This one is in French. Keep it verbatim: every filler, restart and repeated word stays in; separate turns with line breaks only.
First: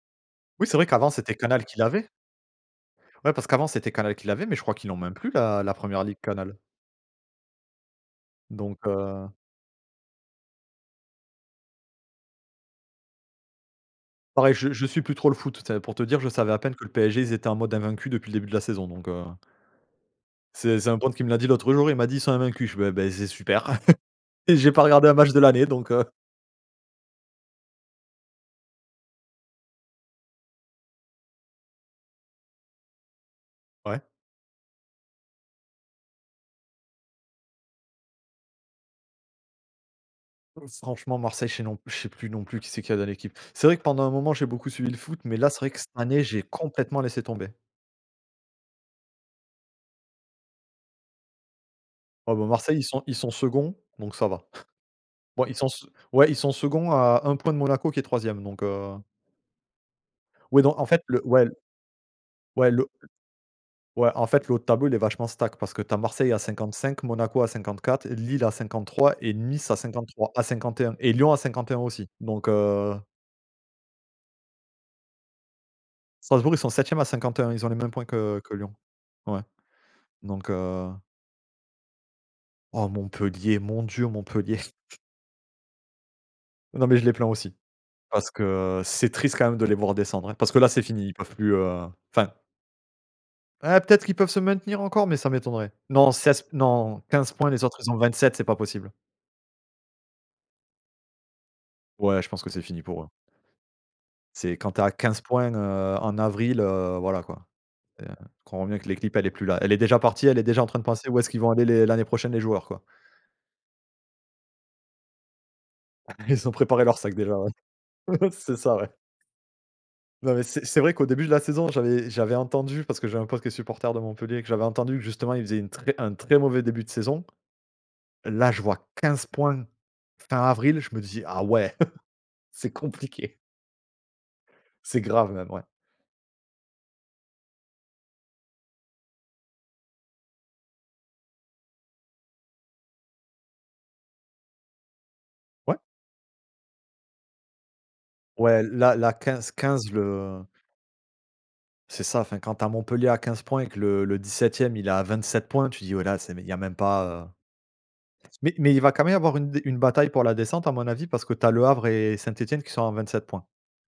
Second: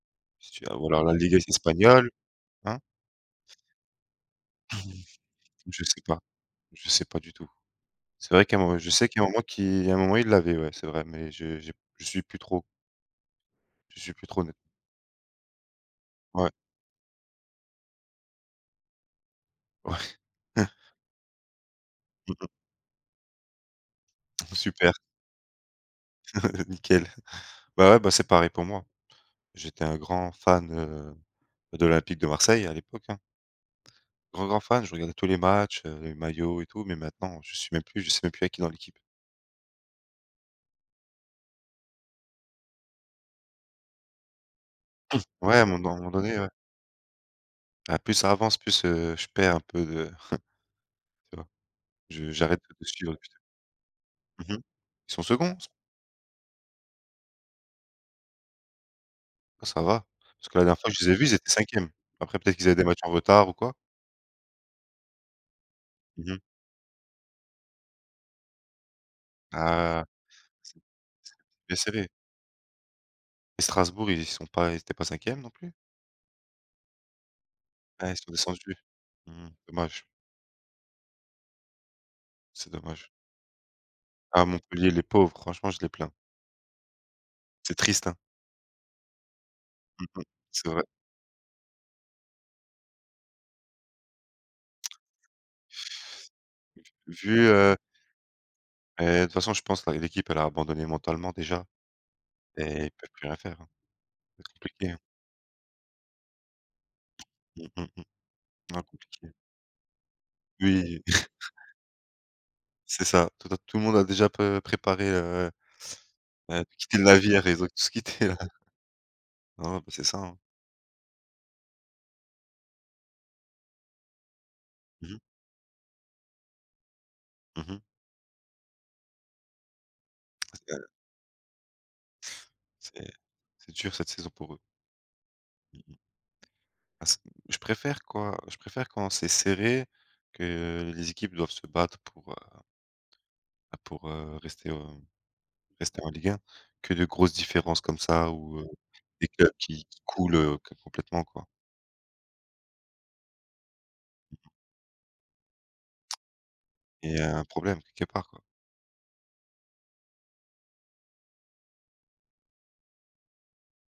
Si tu
Oui,
as
c'est vrai
ou alors
qu'avant
la
c'était
Liga
Canal qui l'avait.
espagnole. Hein?
Ouais parce qu'avant, c'était Canal qui l'avait, mais je crois
Mmh,
qu'ils l'ont même plus la la
je sais
première ligue,
pas,
Canal.
je sais pas du tout. C'est vrai qu'à un moment
Donc,
je sais qu'il y a un
heu
moment qui il y a un moment, ils l'avaient, ouais c'est vrai, mais j'ai je p je suis plus trop. Je suis plus trop, hônnet
Pareil, je je suis plus trop le foot, c'est pour te dire je
Ouais.
savais à peine que le PSG ils étaient en mode invaincu depuis le début de la saison, donc, heu.
Ouais.
C'est c'est un pote qui me l'a dit l'autre jour, il m'a dit: «Ils sont
Mmh mh.
invaincu», je fais: «Bah, beh, c'est super» et j'ai pas
Super.
regardé un match de l'année donc, heu.
Nickel. Bah ouais, bah, c'est pareil pour moi. J'étais un grand fan, heu, de l'Olympique de Marseille à l'époque, hein.
Ouais.
Grand, grand fan, je regardais tous les matchs, heu, les maillots et tout, mais maintenant je suis même plus je sais même plus il y a qui dans l'équipe.
Heu, franchement Marseille, je sais non pl je sais plus non plus qui c'est qu'il y a dans l'équipe. C'est vrai que pendant un moment, j'ai beaucoup suivi le foot, mais là,
Ouais,
c'est
à un
vrai que
mo
cette
dans à un moment
année
donné,
j'ai
ouais.
complètement laissé tomber.
Ah, plus ça avance, plus, heu, je perds un peu de tu vois, je
Oh, bah,
j'arrête
Marseille, ils
de
sont
suivre
ils
et puis
sont seconds, donc ça va.
mmh mh. Ils sont
Bon, ils
seconds? C
sont se ouais, ils sont seconds à un point de Monaco qui est troisième, donc, heu
Ah ça va, parce que
oui
la
donc,
dernière
en
fois que
fait,
je les ai
le
vu, ils
ouais, l
étaient cinquième, après peut-être qu'ils
ouais
avaient des
le
matchs
l
en retard ou quoi.
ouais, en fait, le haut de tableau, il est vachement stack parce que tu as
Mmh
Marseille à
mh.
cinquante-cinq, Monaco à cinquante-quatre et Lille à cinquante-trois et Nice à
Ah.
cinquante-trois à
C
cinquante-et-un, et Lyon à
c'était
cinquante-et-un
serré.
aussi, donc, heu
Et Strasbourg, ils sont pas ils étaient pas cinquième, non plus?
Strasbourg, ils sont septième à cinquante-et-un, ils ont les mêmes points
Ah, ils sont
que que Lyon.
descendus.
Ouais,
Mmh. Dommage.
donc, heu
C'est
Oh
dommage.
Montpellier, mon dieu,
Ah
Montpellier.
Montpellier, les pauvres franchement, je les plains.
Non, mais je les plains aussi.
C'est triste, hein?
Parce que c'est triste quand même de les voir
Mmh mh.
descendre, hein, parce que
C'est
là c'est
vrai.
fini, ils peuvent plus, heu, enfin eh peut-être qu'ils peuvent se maintenir encore, mais ça m'étonnerait. Non seize p non
V
quinze
vu,
points, les
heu
autres ils ont vingt-sept, c'est pas possible.
et de toute façon, je pense, là, l'équipe, elle a abandonné mentalement déjà
Ouais, je pense que c'est fini
et ils
pour eux.
peuvent plus rien faire, hein. Ça va être
C'est quand tu es
compliqué,
à
hein.
quinze points, heu, en avril, heu, voilà quoi.
Mmh, mmh
Et tu comprends
mh.
bien
Ouais,
que l'équipe elle est
compliqué.
plus là. Elle est déjà partie, elle est déjà en train de
Oui.
penser où est-ce qu'ils vont aller les l'année prochaine les joueurs, quoi.
C'est ça, tota tout le monde a déjà pe préparé, heu,
Ils ont
bah de
préparé leur
quitter le
sac déjà,
navire,
ouais.
ils ont tous quitté, là.
C'est ça ouais.
Hein, ben, c'est ça,
Non
hein.
mais c'est c'est vrai qu'au début de la saison, j'avais j'avais entendu, parce que j'avais un pote qui est supporter de Montpellier, que j'avais entendu que
Mmh mh.
justement ils faisaient une très un très mauvais début de saison.
Mmh mh.
Là, je vois quinze points fin avril, je me dis: «Ah ouais, c'est
C'est
compliqué».
c'est dur cette saison pour eux.
C'est grave même, ouais.
Mmh mh. Ah, c je préfère quoi, je préfère quand c'est serré, que les équipes doivent se battre pour, heu bah pour, heu, rester, heu,
Ouais.
rester en Ligue 1, que de grosses différences comme ça ou
Ouais,
heu,
la la
des
quinze
clubs qui
quinze,
qui coulent,
le
heu, ca complètement, quoi.
C'est ça, enfin quand tu as Montpellier à quinze points et que le le
Mmh mh.
dix-septième il est à vingt-sept points, tu dis: «Ouais, là c'est mais il y a même pas,
Et il y
heu»
a un problème quelque part, quoi.
mais mais il va quand même y avoir une de une bataille pour la descente à mon avis parce que tu as Le Havre et Saint-Étienne qui sont à vingt-sept points.